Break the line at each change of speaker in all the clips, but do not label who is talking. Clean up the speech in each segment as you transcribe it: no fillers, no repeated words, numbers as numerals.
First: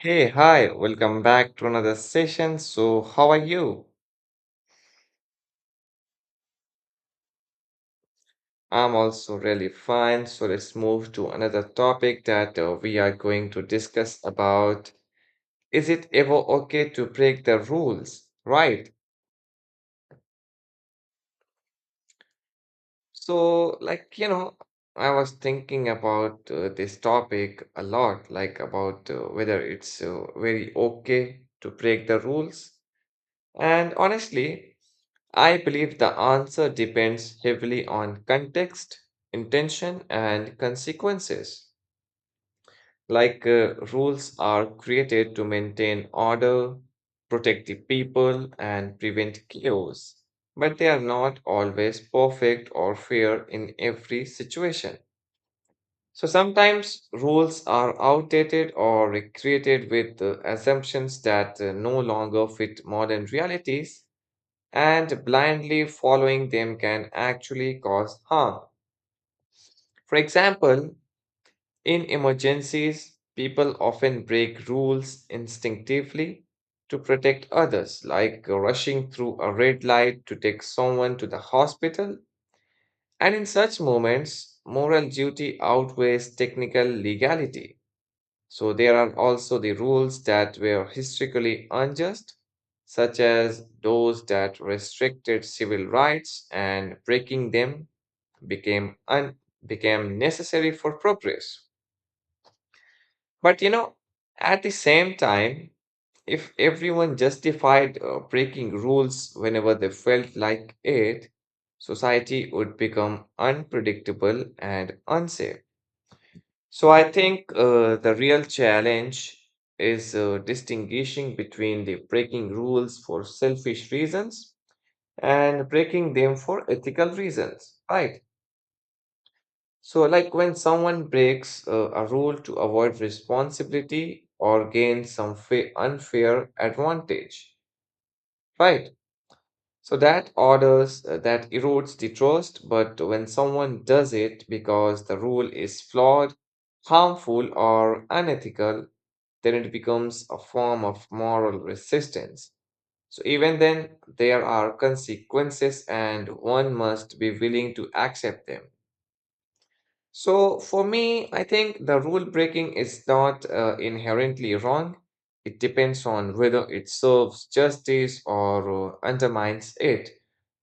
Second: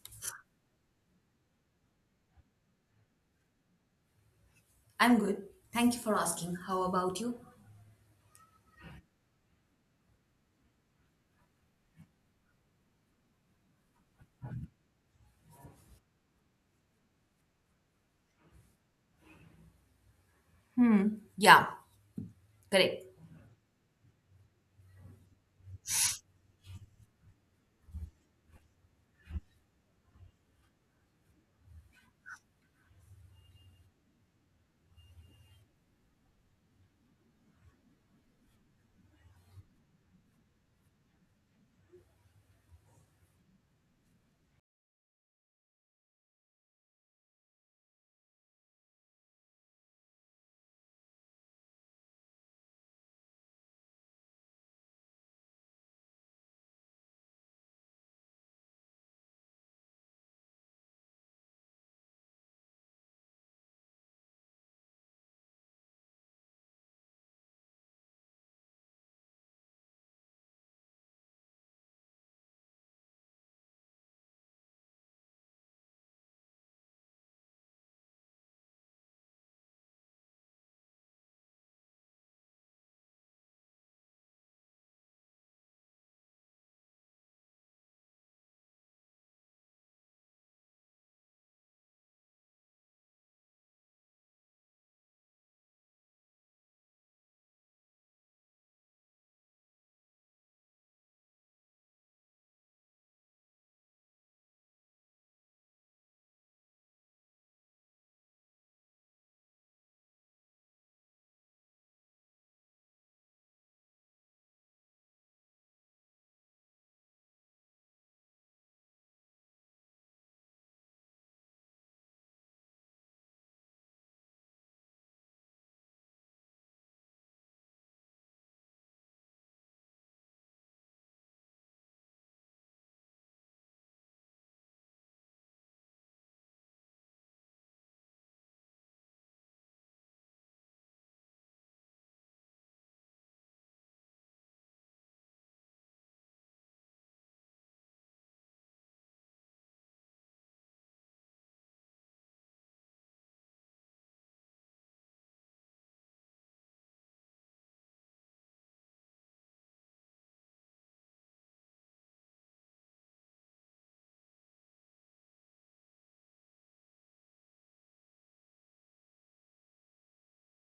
Hey, hi, welcome back to another session. So, how are you?
I'm good. Thank you for asking. How about you?
I'm also really fine. So, let's move to another topic that we are going to discuss about. Is it ever okay to break the rules? Right.
Hmm. Yeah, correct.
So, like, you know, I was thinking about this topic a lot, like about whether it's very okay to break the rules. And honestly, I believe the answer depends heavily on context, intention, and consequences. Like rules are created to maintain order, protect the people, and prevent chaos, but they are not always perfect or fair in every situation. So sometimes rules are outdated or created with assumptions that no longer fit modern realities, and blindly following them can actually cause harm. For example, in emergencies, people often break rules instinctively to protect others, like rushing through a red light to take someone to the hospital. And in such moments, moral duty outweighs technical legality. So there are also the rules that were historically unjust, such as those that restricted civil rights, and breaking them became un- became necessary for progress. But you know, at the same time, if everyone justified breaking rules whenever they felt like it, society would become unpredictable and unsafe. So I think the real challenge is distinguishing between the breaking rules for selfish reasons and breaking them for ethical reasons, right? So like when someone breaks a rule to avoid responsibility or gain some unfair advantage, right? So that orders that erodes the trust, but when someone does it because the rule is flawed, harmful or unethical, then it becomes a form of moral resistance. So, even then, there are consequences and one must be willing to accept them. So, for me, I think the rule breaking is not inherently wrong. It depends on whether it serves justice or undermines it.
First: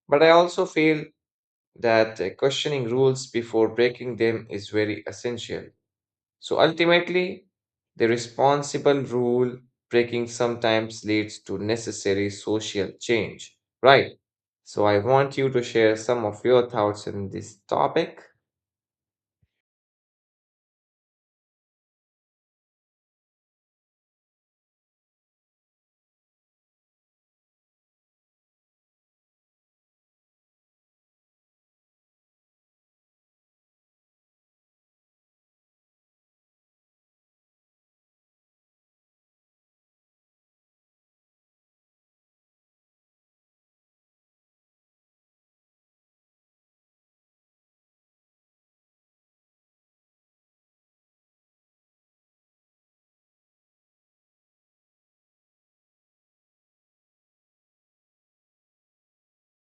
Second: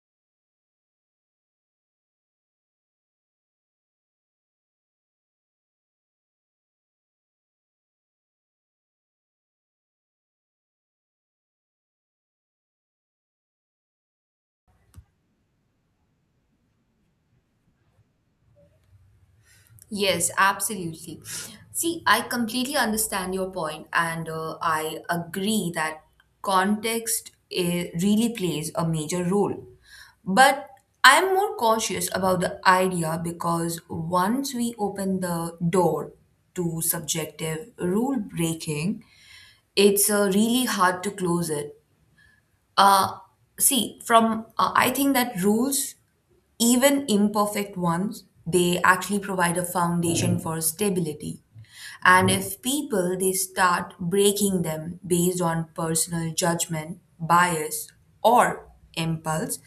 But I also feel that questioning rules before breaking them is very essential. So ultimately, the responsible rule breaking sometimes leads to necessary social change, right? So I want you to share some of your thoughts on this topic.
Yes, absolutely. See, I completely understand your point, and I agree that context really plays a major role. But I'm more cautious about the idea because once we open the door to subjective rule breaking, it's really hard to close it. Uh, See, from I think that rules, even imperfect ones, they actually provide a foundation for stability. And if people they start breaking them based on personal judgment, bias, or impulse,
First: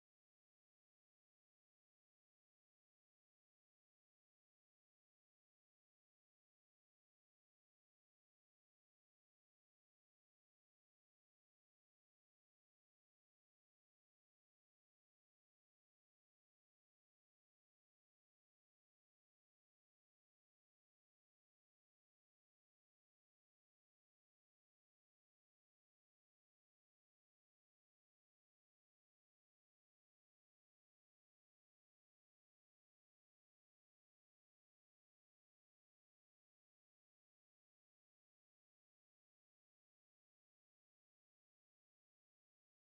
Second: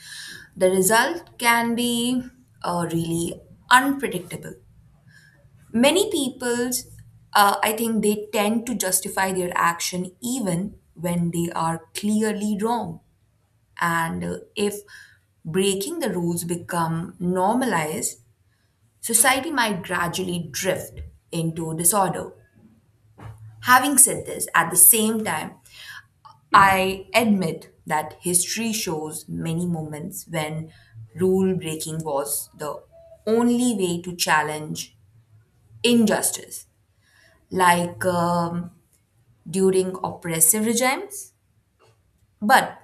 the result can be really unpredictable. Many people's, I think, they tend to justify their action even when they are clearly wrong. And if breaking the rules become normalized, society might gradually drift into disorder. Having said this, at the same time, I admit that history shows many moments when rule breaking was the only way to challenge injustice, like during oppressive regimes. But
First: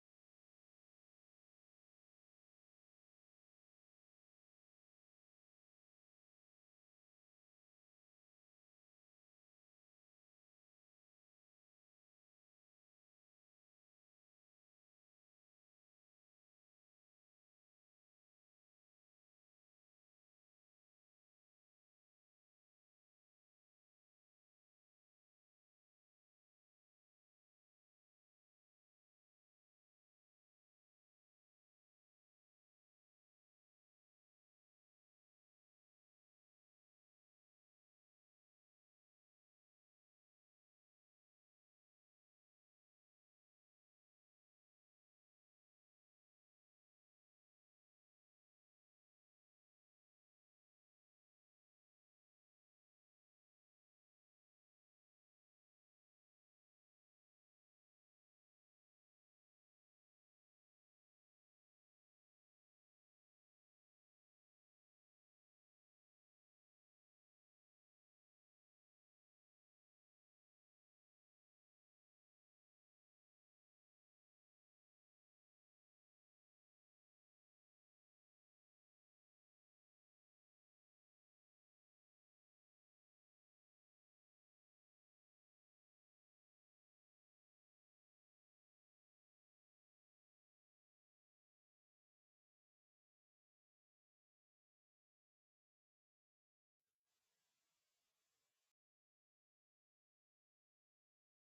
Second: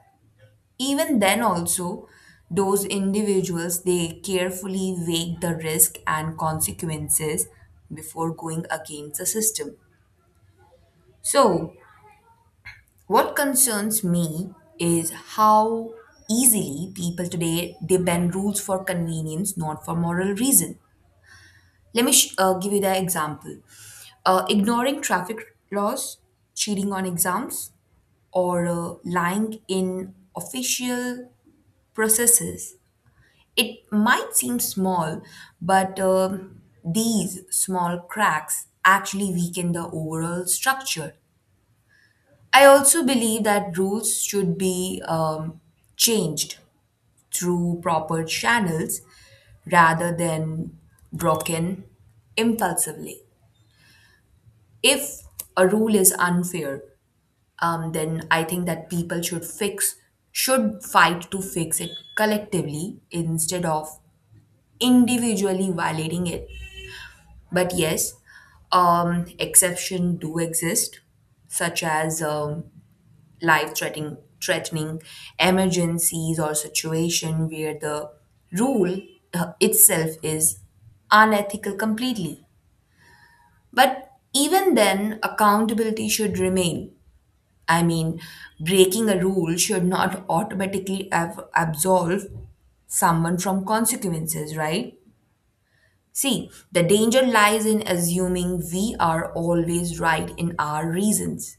even then also, those individuals they carefully weigh the risk and consequences before going against the system. So what concerns me is how easily people today they bend rules for convenience, not for moral reason. Let me give you the example. Ignoring traffic laws, cheating on exams, or lying in official processes. It might seem small, but these small cracks actually weaken the overall structure. I also believe that rules should be changed through proper channels rather than broken impulsively. If a rule is unfair, then I think that people should fix should fight to fix it collectively instead of individually violating it. But yes, exceptions do exist, such as life-threatening threatening emergencies, or situation where the rule itself is unethical completely. But even then, accountability should remain. I mean, breaking a rule should not automatically absolve someone from consequences, right? See, the danger lies in assuming we are always right in our reasons,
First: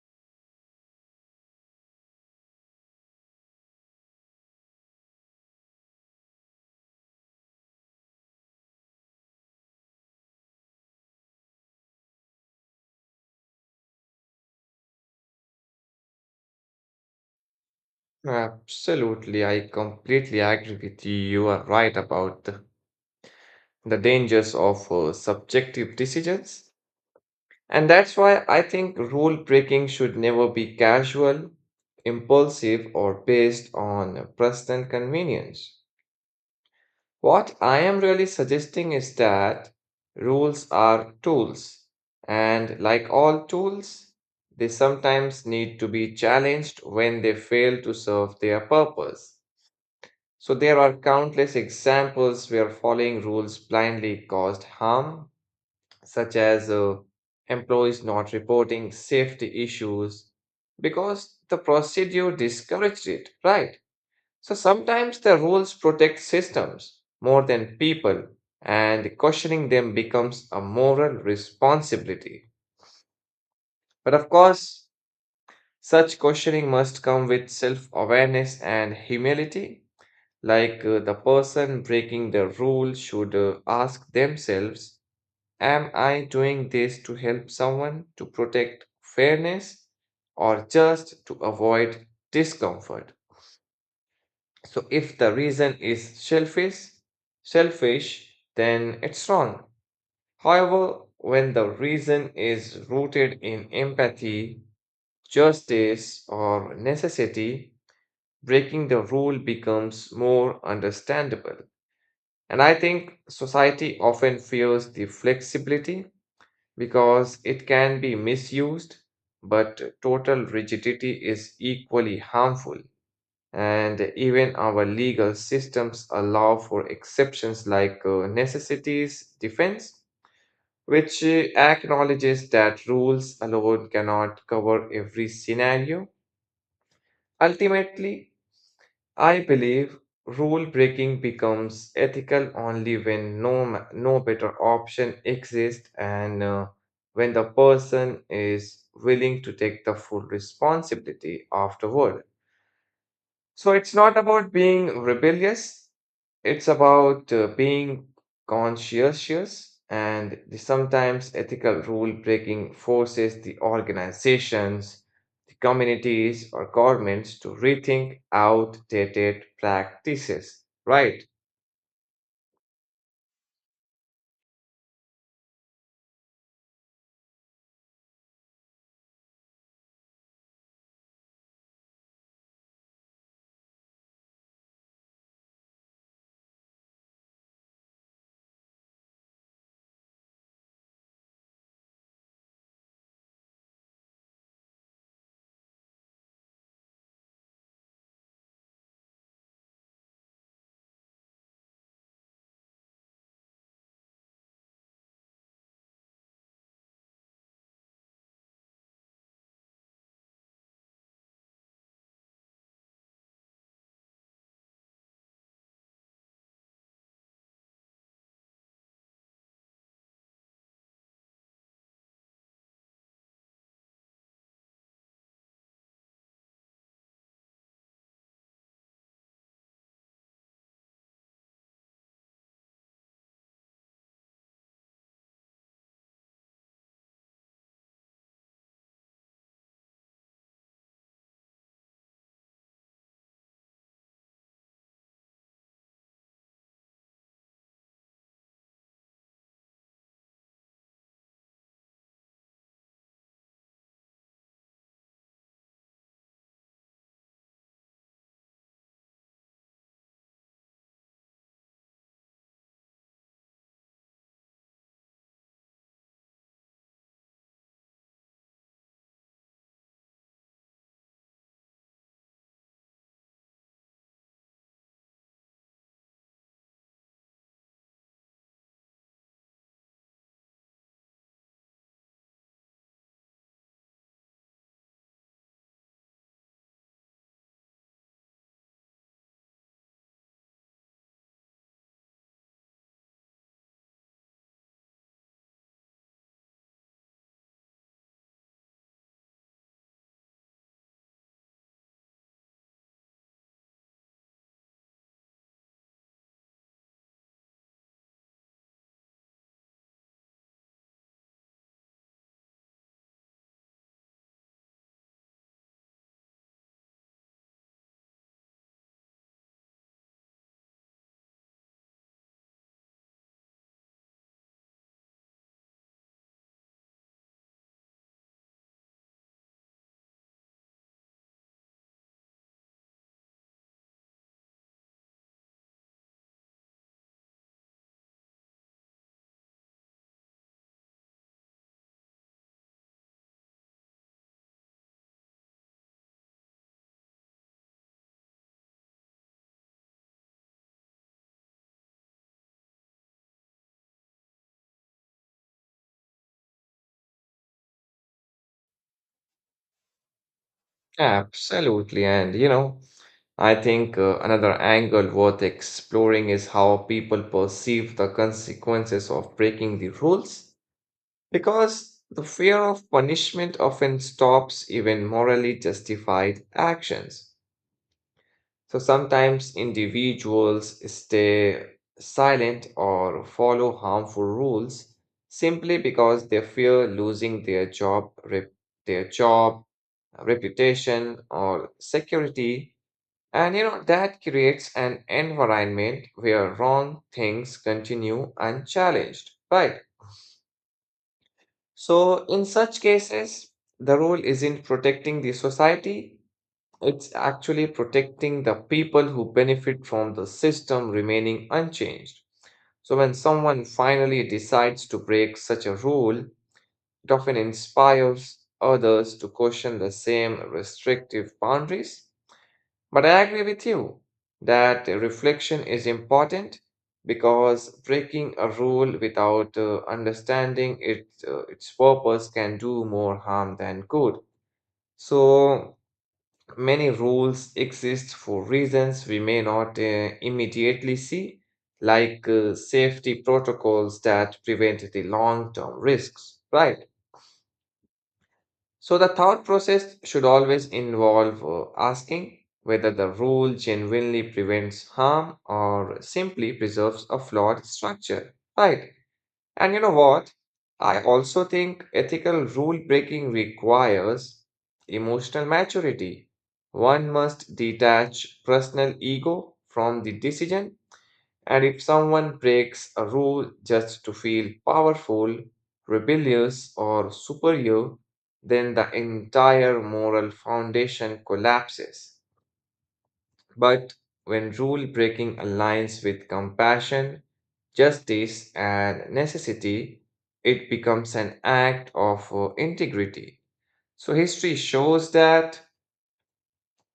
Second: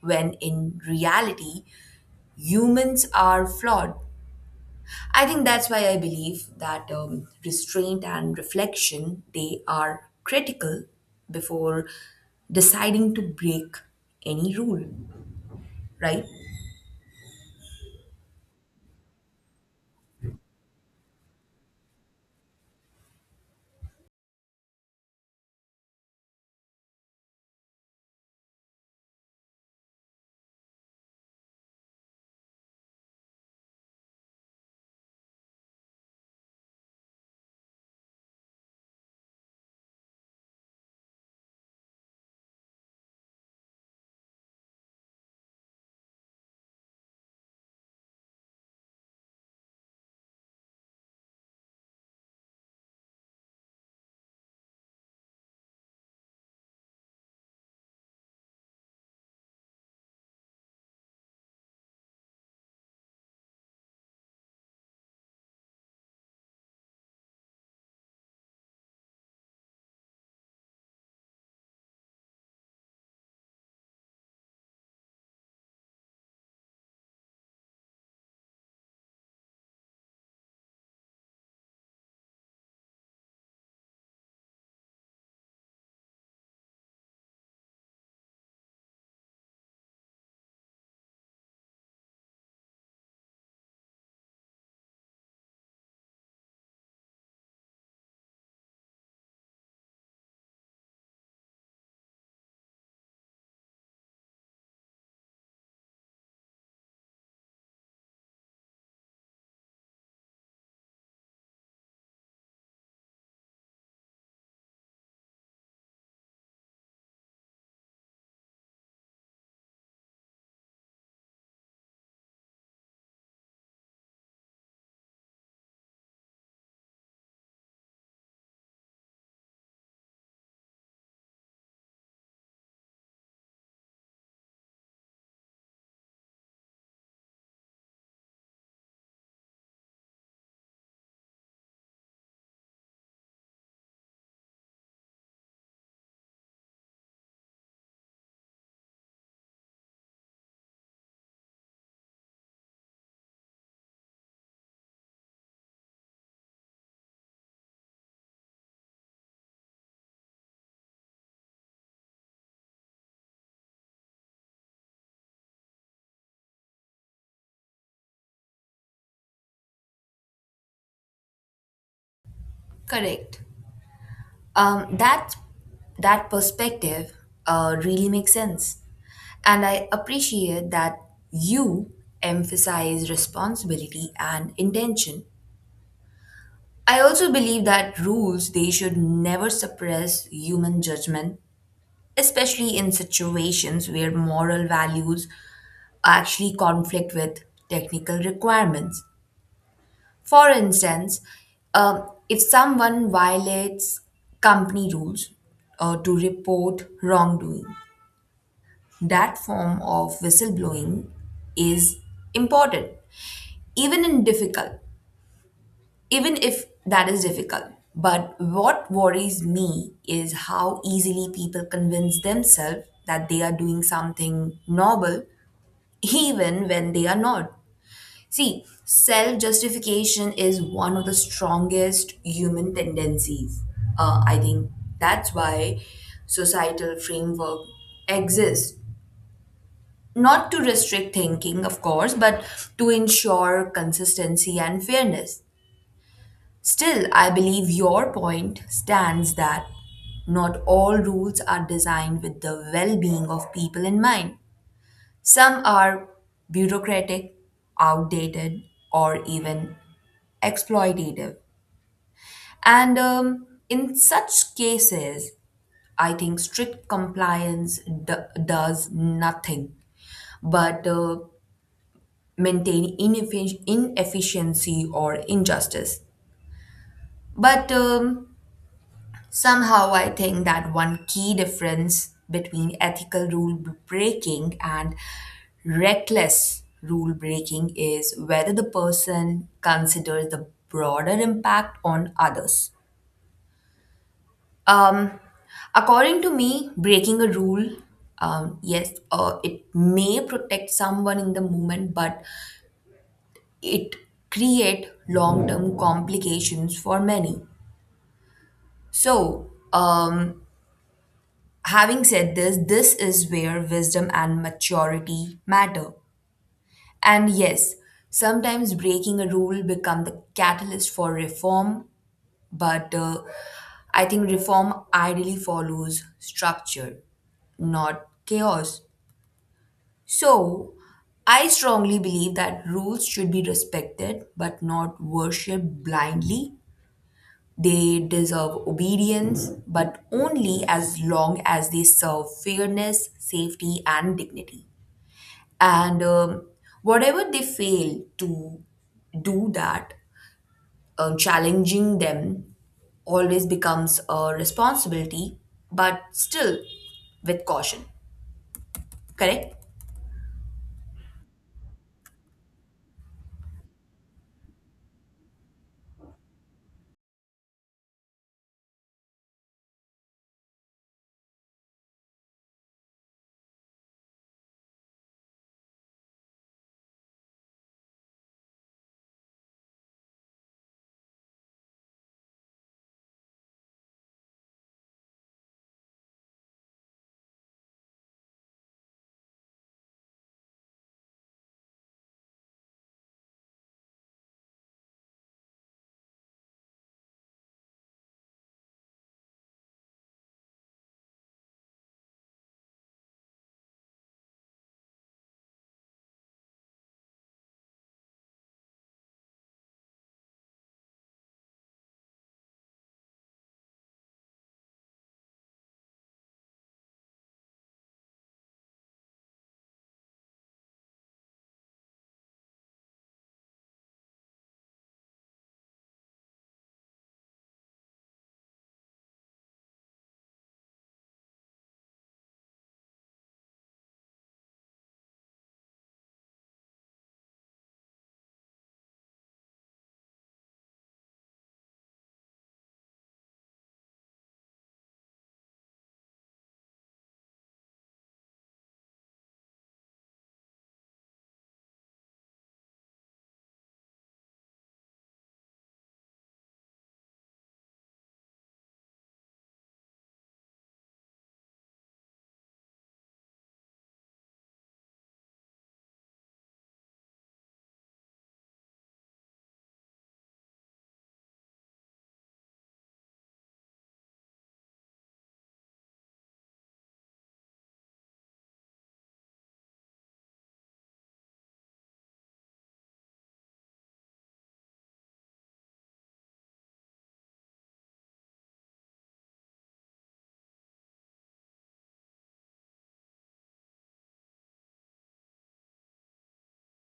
when in reality, humans are flawed. I think that's why I believe that restraint and reflection they are critical before deciding to break any rule, right?
Absolutely, I completely agree with you. You are right about the dangers of subjective decisions. And that's why I think rule breaking should never be casual, impulsive, or based on personal convenience. What I am really suggesting is that rules are tools, and like all tools, they sometimes need to be challenged when they fail to serve their purpose. So there are countless examples where following rules blindly caused harm, such as employees not reporting safety issues because the procedure discouraged it, right? So sometimes the rules protect systems more than people, and questioning them becomes a moral responsibility. But of course, such questioning must come with self awareness and humility. Like the person breaking the rule should ask themselves, am I doing this to help someone, to protect fairness, or just to avoid discomfort? So if the reason is shellfish, then it's wrong. However, when the reason is rooted in empathy, justice, or necessity, breaking the rule becomes more understandable. And I think society often fears the flexibility because it can be misused, but total rigidity is equally harmful. And even our legal systems allow for exceptions like necessities defense, which acknowledges that rules alone cannot cover every scenario. Ultimately, I believe rule breaking becomes ethical only when no better option exists, and when the person is willing to take the full responsibility afterward. So it's not about being rebellious, it's about being conscientious, and the sometimes ethical rule breaking forces the organizations, the communities, or governments to rethink outdated practices. Right?
Correct. Um, that that perspective really makes sense, and I appreciate that you emphasize responsibility and intention. I also believe that rules they should never suppress human judgment, especially in situations where moral values actually conflict with technical requirements. For instance, if someone violates company rules to report wrongdoing, that form of whistleblowing is important, even in difficult, even if that is difficult. But what worries me is how easily people convince themselves that they are doing something noble, even when they are not. See, self justification is one of the strongest human tendencies. I think that's why societal framework exists. Not to restrict thinking, of course, but to ensure consistency and fairness. Still, I believe your point stands that not all rules are designed with the well being of people in mind. Some are bureaucratic, outdated, or even exploitative. And in such cases, I think strict compliance does nothing but maintain inefficiency or injustice. But somehow, I think that one key difference between ethical rule breaking and reckless rule breaking is whether the person considers the broader impact on others. Um, According to me, breaking a rule, yes, it may protect someone in the moment, but it create long-term complications for many. So, having said this, this is where wisdom and maturity matter. And yes, sometimes breaking a rule become the catalyst for reform, but I think reform ideally follows structure, not chaos. So, I strongly believe that rules should be respected but not worshipped blindly. They deserve obedience, but only as long as they serve fairness, safety, and dignity. And whatever they fail to do that, challenging them always becomes a responsibility, but still with caution. Correct?
Absolutely. And you know, I think another angle worth exploring is how people perceive the consequences of breaking the rules. Because the fear of punishment often stops even morally justified actions. So sometimes individuals stay silent or follow harmful rules simply because they fear losing their their job, reputation, or security. And you know that creates an environment where wrong things continue unchallenged, right? So, in such cases, the rule isn't protecting the society, it's actually protecting the people who benefit from the system remaining unchanged. So, when someone finally decides to break such a rule, it often inspires others to question the same restrictive boundaries. But I agree with you that reflection is important because breaking a rule without understanding its purpose can do more harm than good. So many rules exist for reasons we may not immediately see, like safety protocols that prevent the long-term risks, right? So the thought process should always involve asking whether the rule genuinely prevents harm or simply preserves a flawed structure. Right. And you know what? I also think ethical rule breaking requires emotional maturity. One must detach personal ego from the decision, and if someone breaks a rule just to feel powerful, rebellious, or superior, then the entire moral foundation collapses. But when rule breaking aligns with compassion, justice, and necessity, it becomes an act of integrity. So, history shows that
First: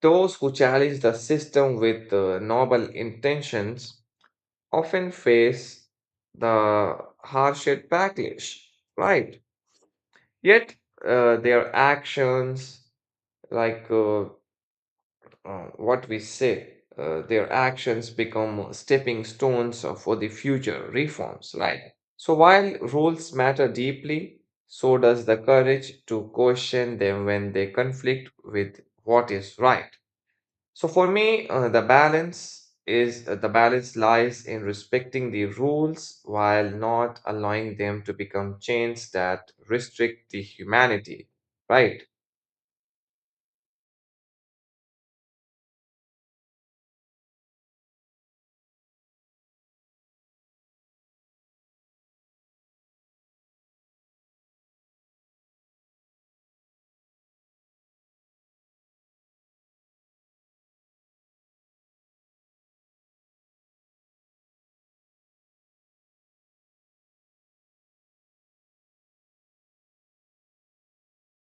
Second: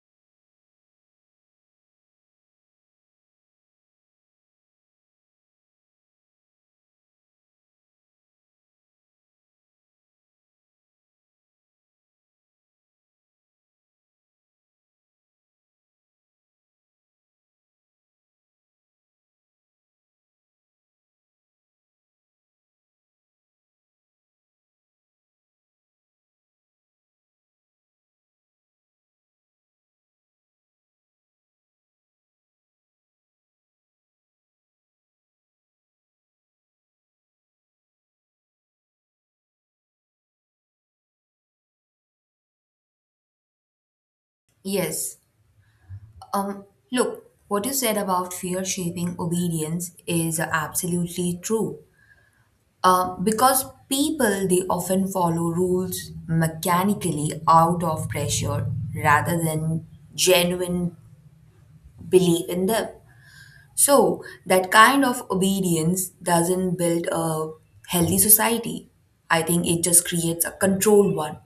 those who challenge the system with noble intentions often face the harshed backlash, right? Yet their actions, like uh, uh, their actions become stepping stones for the future reforms, right? So while rules matter deeply, so does the courage to question them when they conflict with what is right. So for me, the balance lies in respecting the rules while not allowing them to become chains that restrict the humanity, right?
Yes. Um, Look, what you said about fear shaping obedience is absolutely true. Because people they often follow rules mechanically out of pressure rather than genuine belief in them. So that kind of obedience doesn't build a healthy society. I think it just creates a controlled one.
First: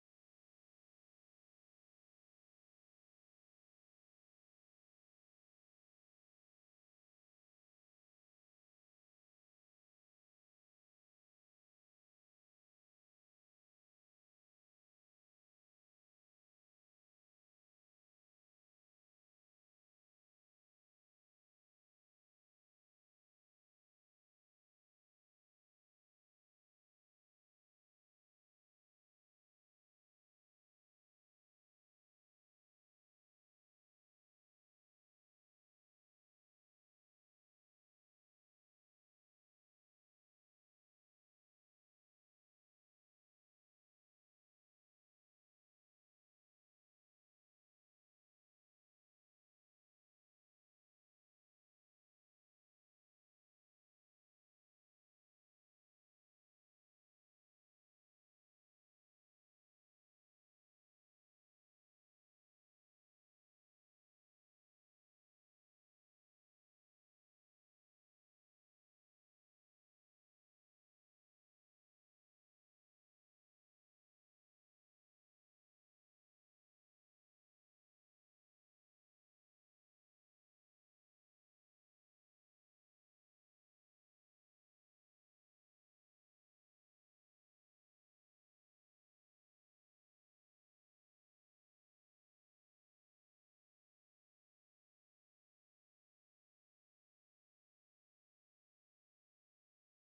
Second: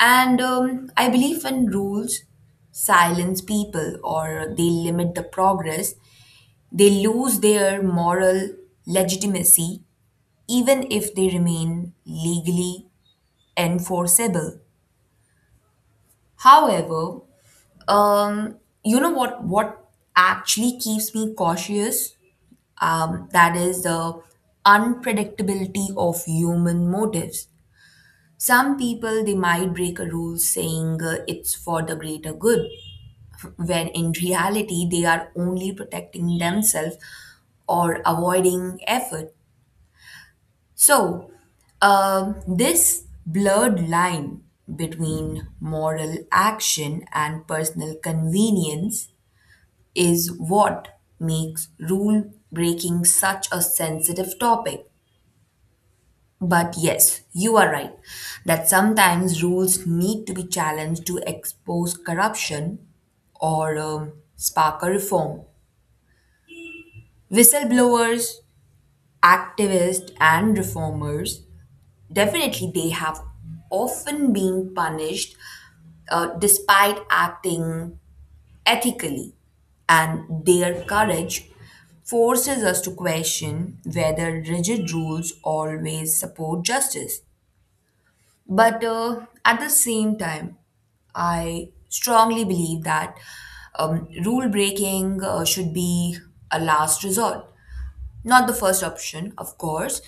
And I believe when rules silence people or they limit the progress, they lose their moral legitimacy even if they remain legally enforceable. However, um, you know what actually keeps me cautious? That is the unpredictability of human motives. Some people they might break a rule saying it's for the greater good, when in reality they are only protecting themselves or avoiding effort. So, this blurred line between moral action and personal convenience is what makes rule breaking such a sensitive topic. But yes, you are right that sometimes rules need to be challenged to expose corruption or spark a reform. Whistleblowers, activists, and reformers definitely, they have often been punished despite acting ethically, and their courage forces us to question whether rigid rules always support justice. But at the same time, I strongly believe that rule breaking should be a last resort, not the first option, of course,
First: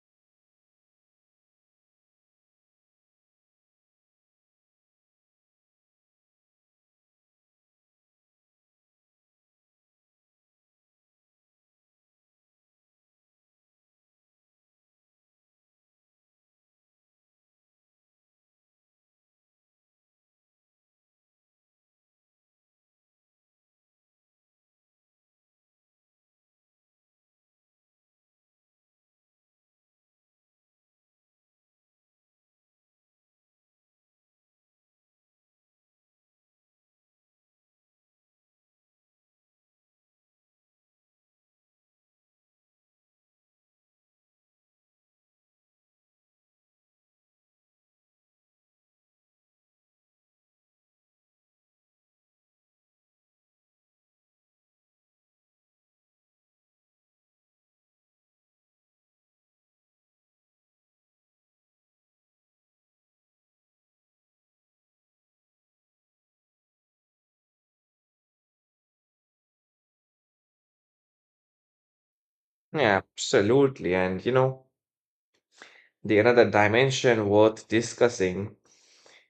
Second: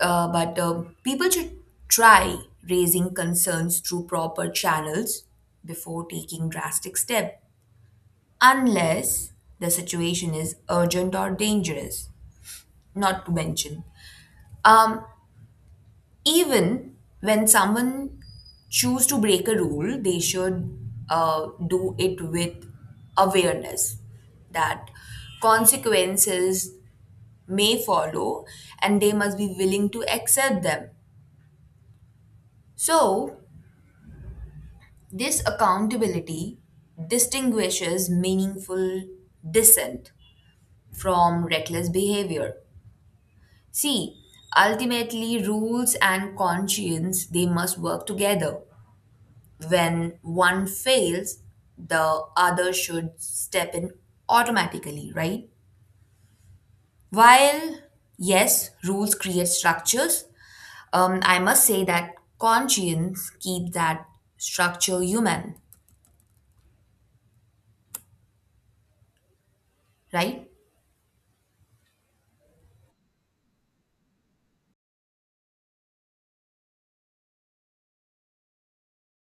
but people should try raising concerns through proper channels before taking drastic steps, unless the situation is urgent or dangerous, not to mention. Um, Even when someone choose to break a rule, they should do it with awareness that consequences may follow and they must be willing to accept them. So, this accountability distinguishes meaningful dissent from reckless behavior. See, ultimately rules and conscience they must work together. When one fails, the other should step in automatically, right? While yes, rules create structures, I must say that conscience keeps that structure human, right?
Yeah, absolutely. And you know, the another dimension worth discussing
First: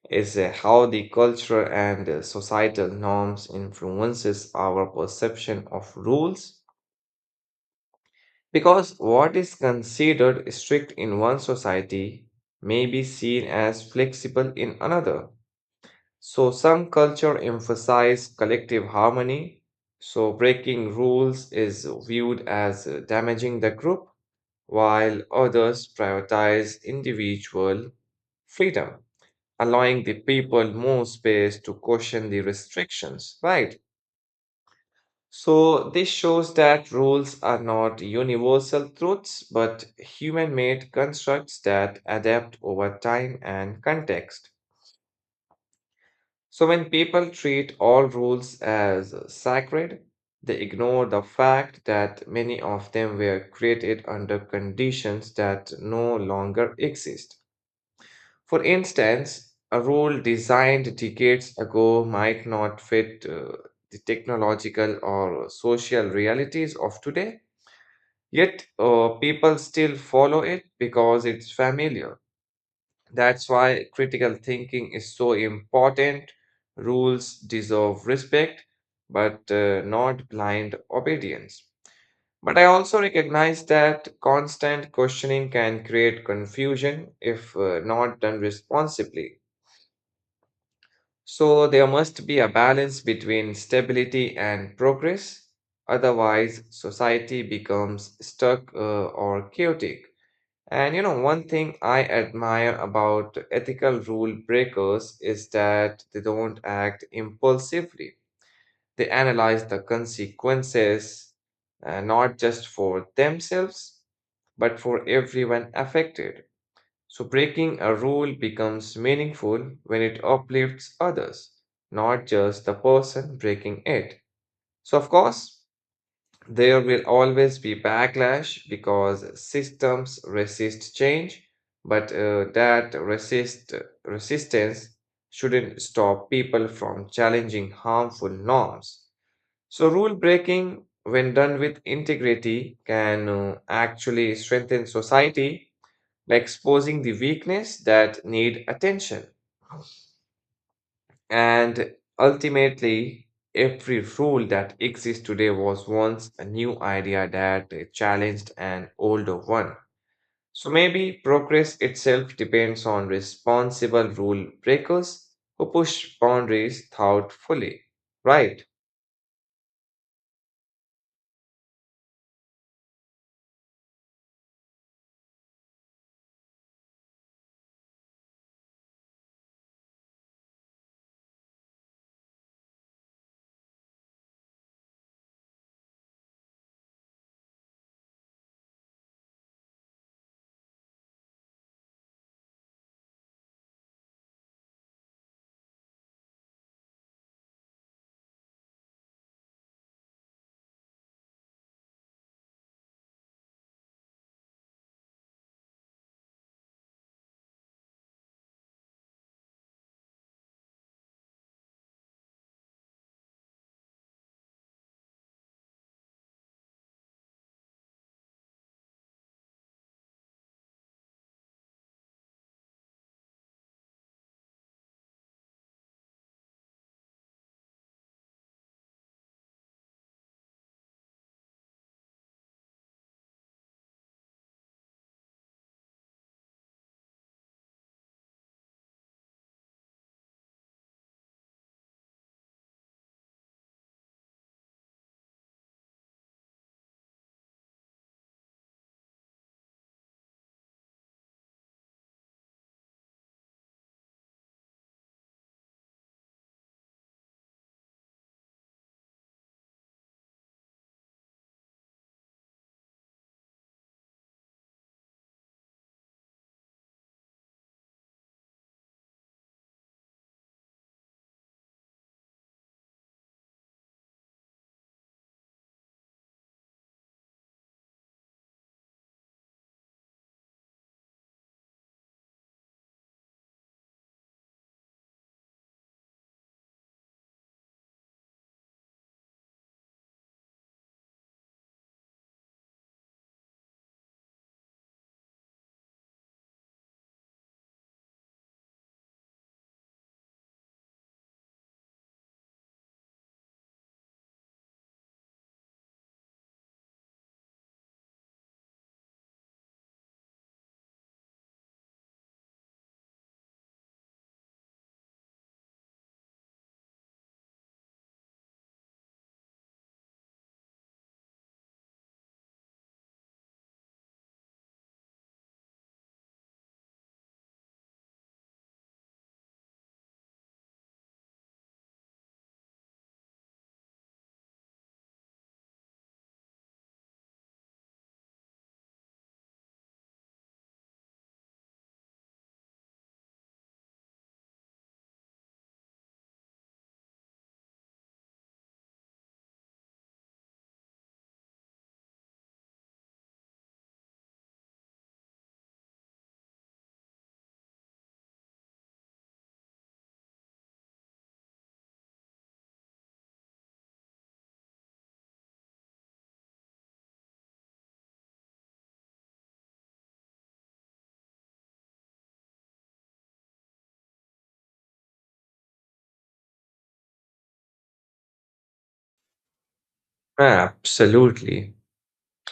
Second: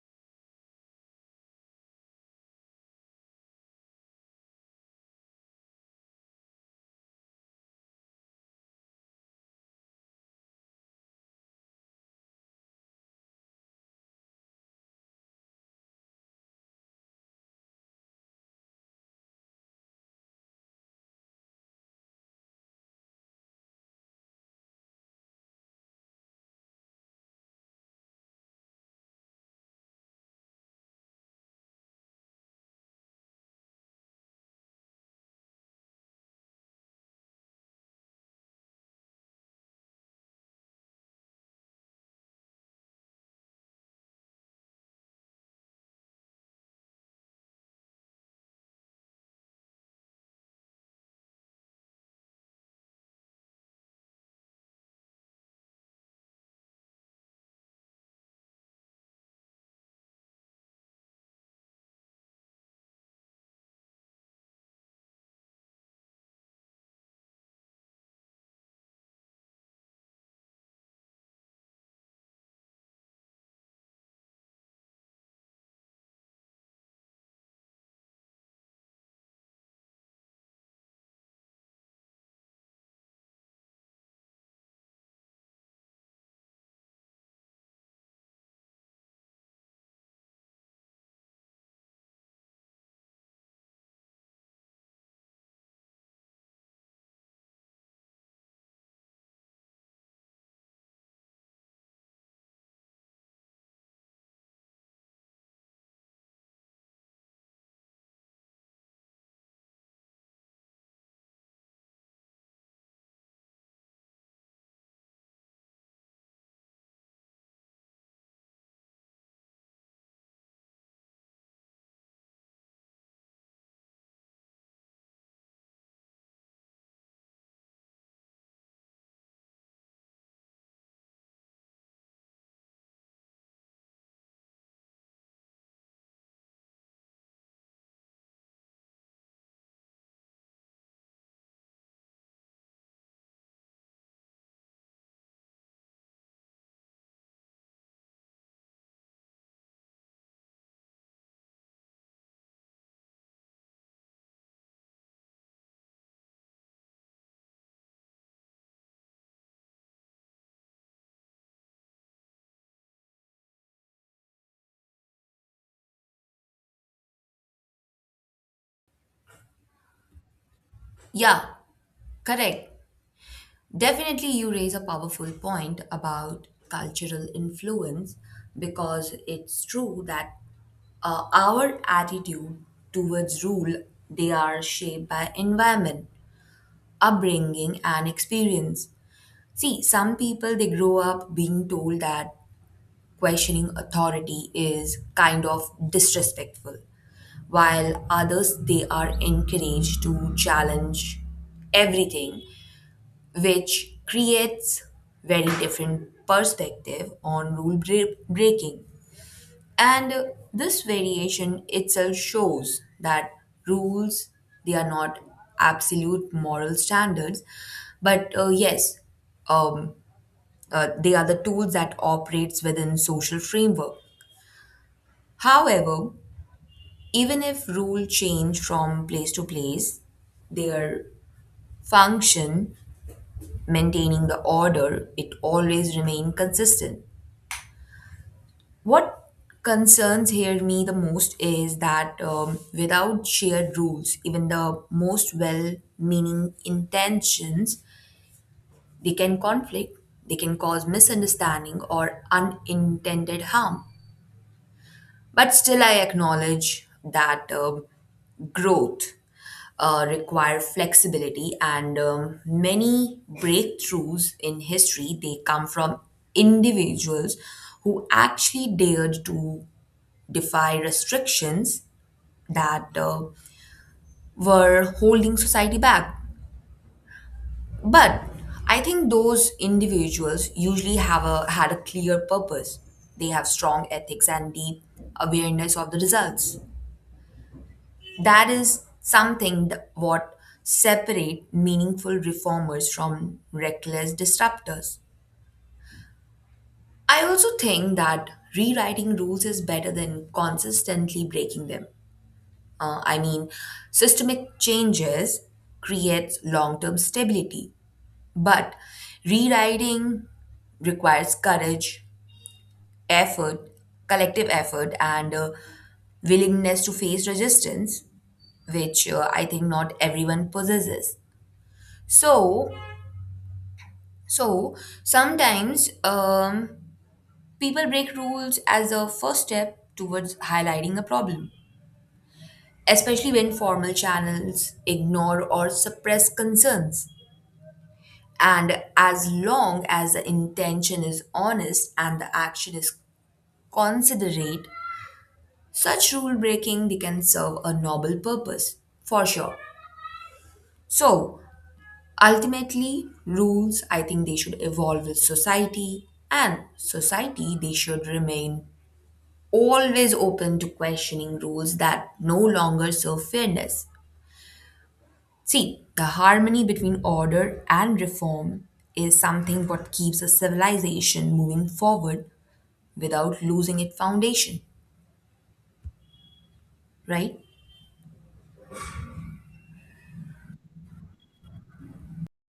is how the cultural and societal norms influences our perception of rules. Because what is considered strict in one society may be seen as flexible in another. So, some culture emphasize collective harmony, so breaking rules is viewed as damaging the group, while others prioritize individual freedom, allowing the people more space to question the restrictions, right? So, this shows that rules are not universal truths, but human made constructs that adapt over time and context. So, when people treat all rules as sacred, they ignore the fact that many of them were created under conditions that no longer exist. For instance, a rule designed decades ago might not fit the technological or social realities of today. Yet, people still follow it because it's familiar. That's why critical thinking is so important. Rules deserve respect, but not blind obedience. But I also recognize that constant questioning can create confusion if not done responsibly. So, there must be a balance between stability and progress. Otherwise, society becomes stuck or chaotic. And you know, one thing I admire about ethical rule breakers is that they don't act impulsively. They analyze the consequences, not just for themselves, but for everyone affected. So, breaking a rule becomes meaningful when it uplifts others, not just the person breaking it. So, of course, there will always be backlash because systems resist change, but resistance shouldn't stop people from challenging harmful norms. So, rule breaking, when done with integrity, can actually strengthen society by exposing the weakness that need attention. And ultimately, every rule that exists today was once a new idea that challenged an older one. So maybe progress itself depends on responsible rule breakers who push boundaries thoughtfully, right?
Yeah, correct. Definitely, you raise a powerful point about cultural influence because it's true that our attitude towards rule they are shaped by environment, upbringing, and experience. See, some people they grow up being told that questioning authority is kind of disrespectful, while others they are encouraged to challenge everything, which creates very different perspective on rule breaking. And this variation itself shows that rules they are not absolute moral standards, but yes um, they are the tools that operates within social framework. However, even if rules change from place to place, their function, maintaining the order, it always remain consistent. What concerns here me the most is that without shared rules, even the most well-meaning intentions, they can conflict, they can cause misunderstanding or unintended harm. But still, I acknowledge that growth require flexibility, and many breakthroughs in history they come from individuals who actually dared to defy restrictions that were holding society back. But I think those individuals usually have a had a clear purpose. They have strong ethics and deep awareness of the results. That is something what separate meaningful reformers from reckless disruptors. I also think that rewriting rules is better than consistently breaking them. I mean, systemic changes creates long-term stability, but rewriting requires courage, effort, collective effort, and willingness to face resistance, which I think not everyone possesses. So, so sometimes people break rules as a first step towards highlighting a problem, especially when formal channels ignore or suppress concerns. And as long as the intention is honest and the action is considerate, such rule breaking they can serve a noble purpose for sure. So, ultimately, rules, I think they should evolve with society, and society, they should remain always open to questioning rules that no longer serve fairness. See, the harmony between order and reform is something what keeps a civilization moving forward without losing its foundation, right?
Absolutely.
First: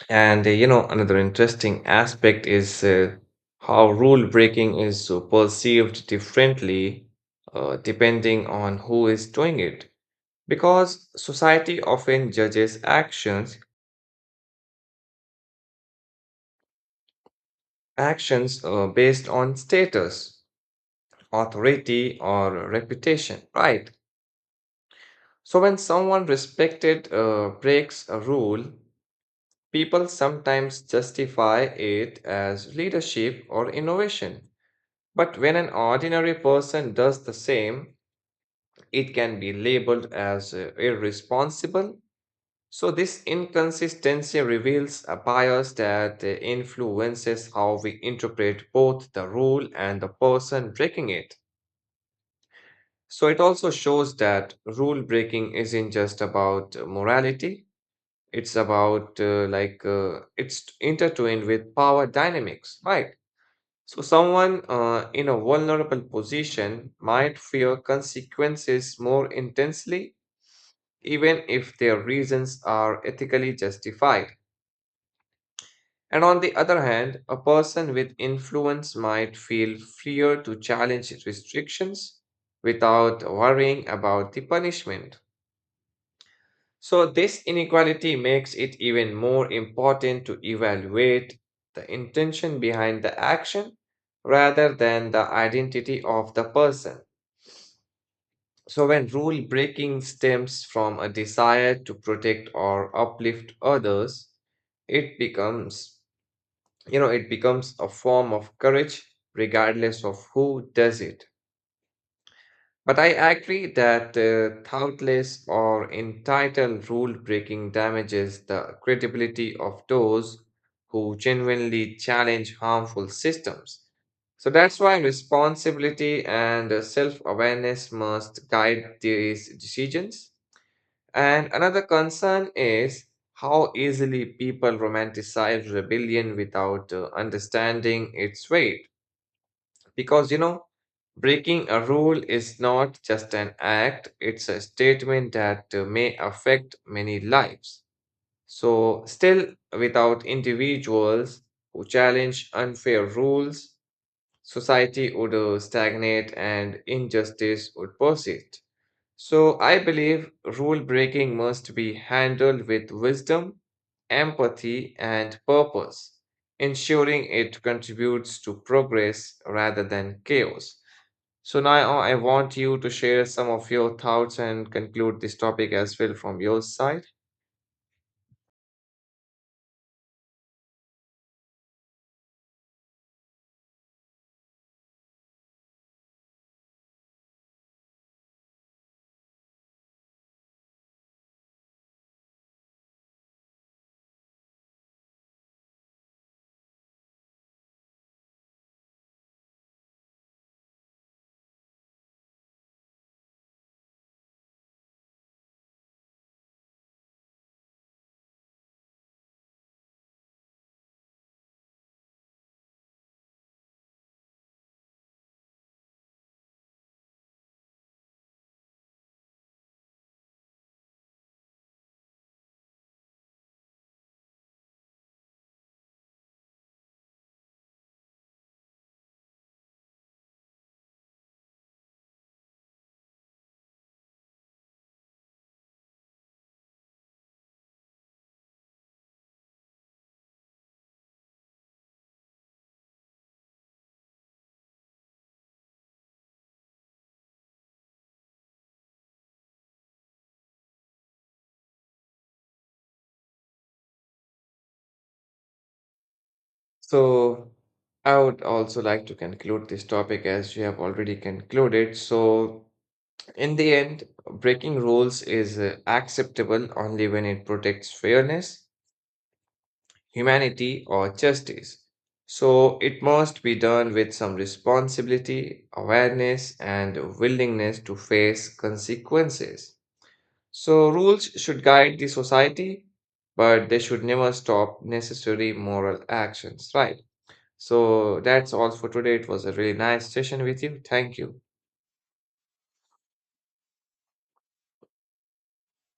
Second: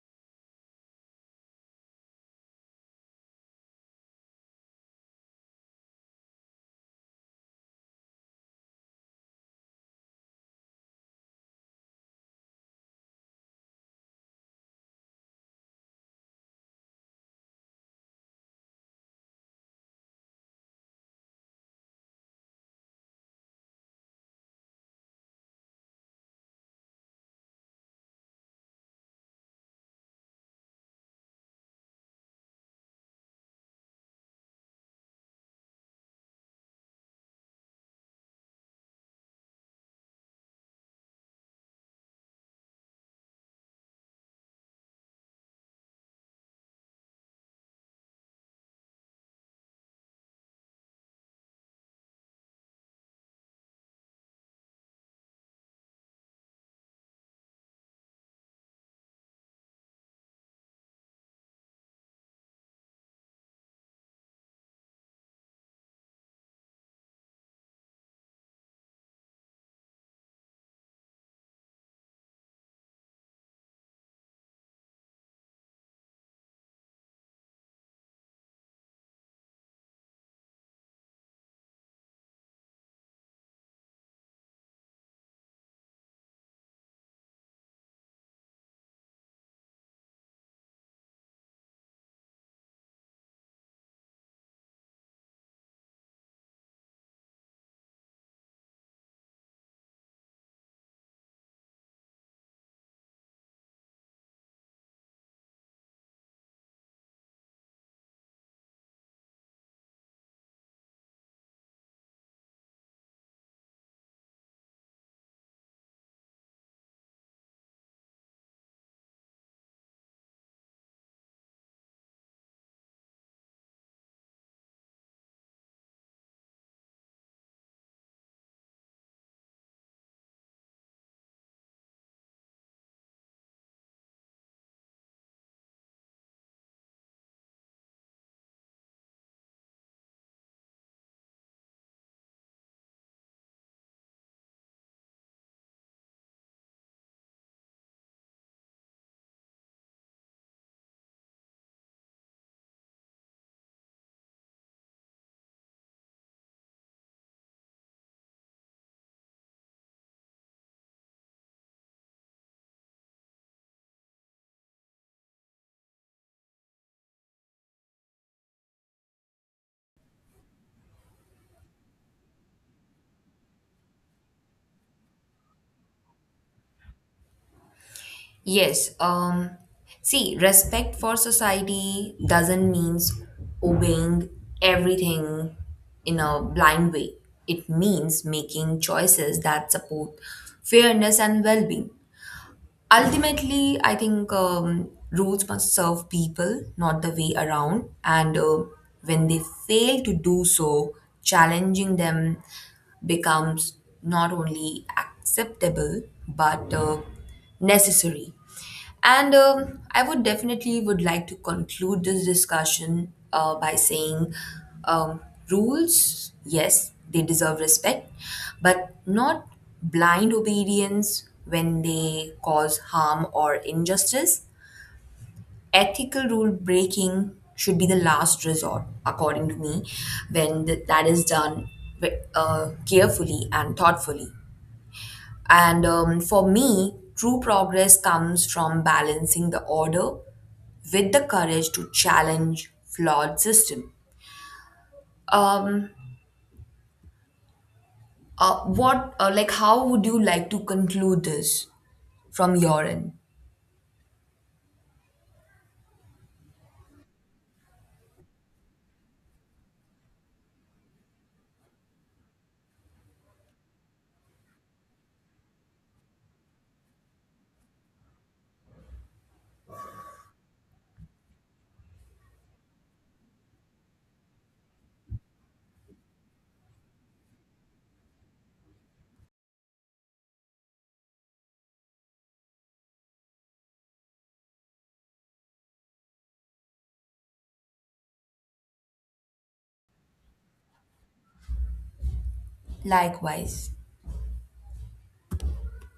And you know, another interesting aspect is how rule breaking is perceived differently, depending on who is doing it. Because society often judges actions based on status, authority, or reputation, right? So when someone respected breaks a rule, people sometimes justify it as leadership or innovation. But when an ordinary person does the same, it can be labeled as irresponsible. So, this inconsistency reveals a bias that influences how we interpret both the rule and the person breaking it. So, it also shows that rule breaking isn't just about morality, it's about it's intertwined with power dynamics, right? So, someone in a vulnerable position might fear consequences more intensely, even if their reasons are ethically justified. And on the other hand, a person with influence might feel freer to challenge restrictions without worrying about the punishment. So, this inequality makes it even more important to evaluate the intention behind the action rather than the identity of the person. So, when rule breaking stems from a desire to protect or uplift others, it becomes it becomes a form of courage, regardless of who does it. But I agree that thoughtless or entitled rule breaking damages the credibility of those who genuinely challenge harmful systems. So that's why responsibility and self awareness must guide these decisions. And another concern is how easily people romanticize rebellion without understanding its weight. Because, you know, breaking a rule is not just an act, it's a statement that may affect many lives. So, still, without individuals who challenge unfair rules, society would stagnate and injustice would persist. So I believe rule breaking must be handled with wisdom, empathy, and purpose, ensuring it contributes to progress rather than chaos. So now I want you to share some of your thoughts and conclude this topic as well from your side.
Yes. See, respect for society doesn't means obeying everything in a blind way. It means making choices that support fairness and well-being. Ultimately, I think rules must serve people, not the way around. And when they fail to do so, challenging them becomes not only acceptable but necessary. And I would definitely would like to conclude this discussion by saying um, rules, yes, they deserve respect, but not blind obedience when they cause harm or injustice. Ethical rule breaking should be the last resort, according to me, when that is done carefully and thoughtfully. And for me, true progress comes from balancing the order with the courage to challenge flawed system. Um, like, how would you like to conclude this from your end?
So I would also like to conclude this topic as you have already concluded. So, in the end, breaking rules is acceptable only when it protects fairness, humanity, or justice. So, it must be done with some responsibility, awareness, and willingness to face consequences. So, rules should guide the society, but they should never stop necessary moral actions, right? So that's all for today. It was a really nice session with you. Thank you.
Likewise.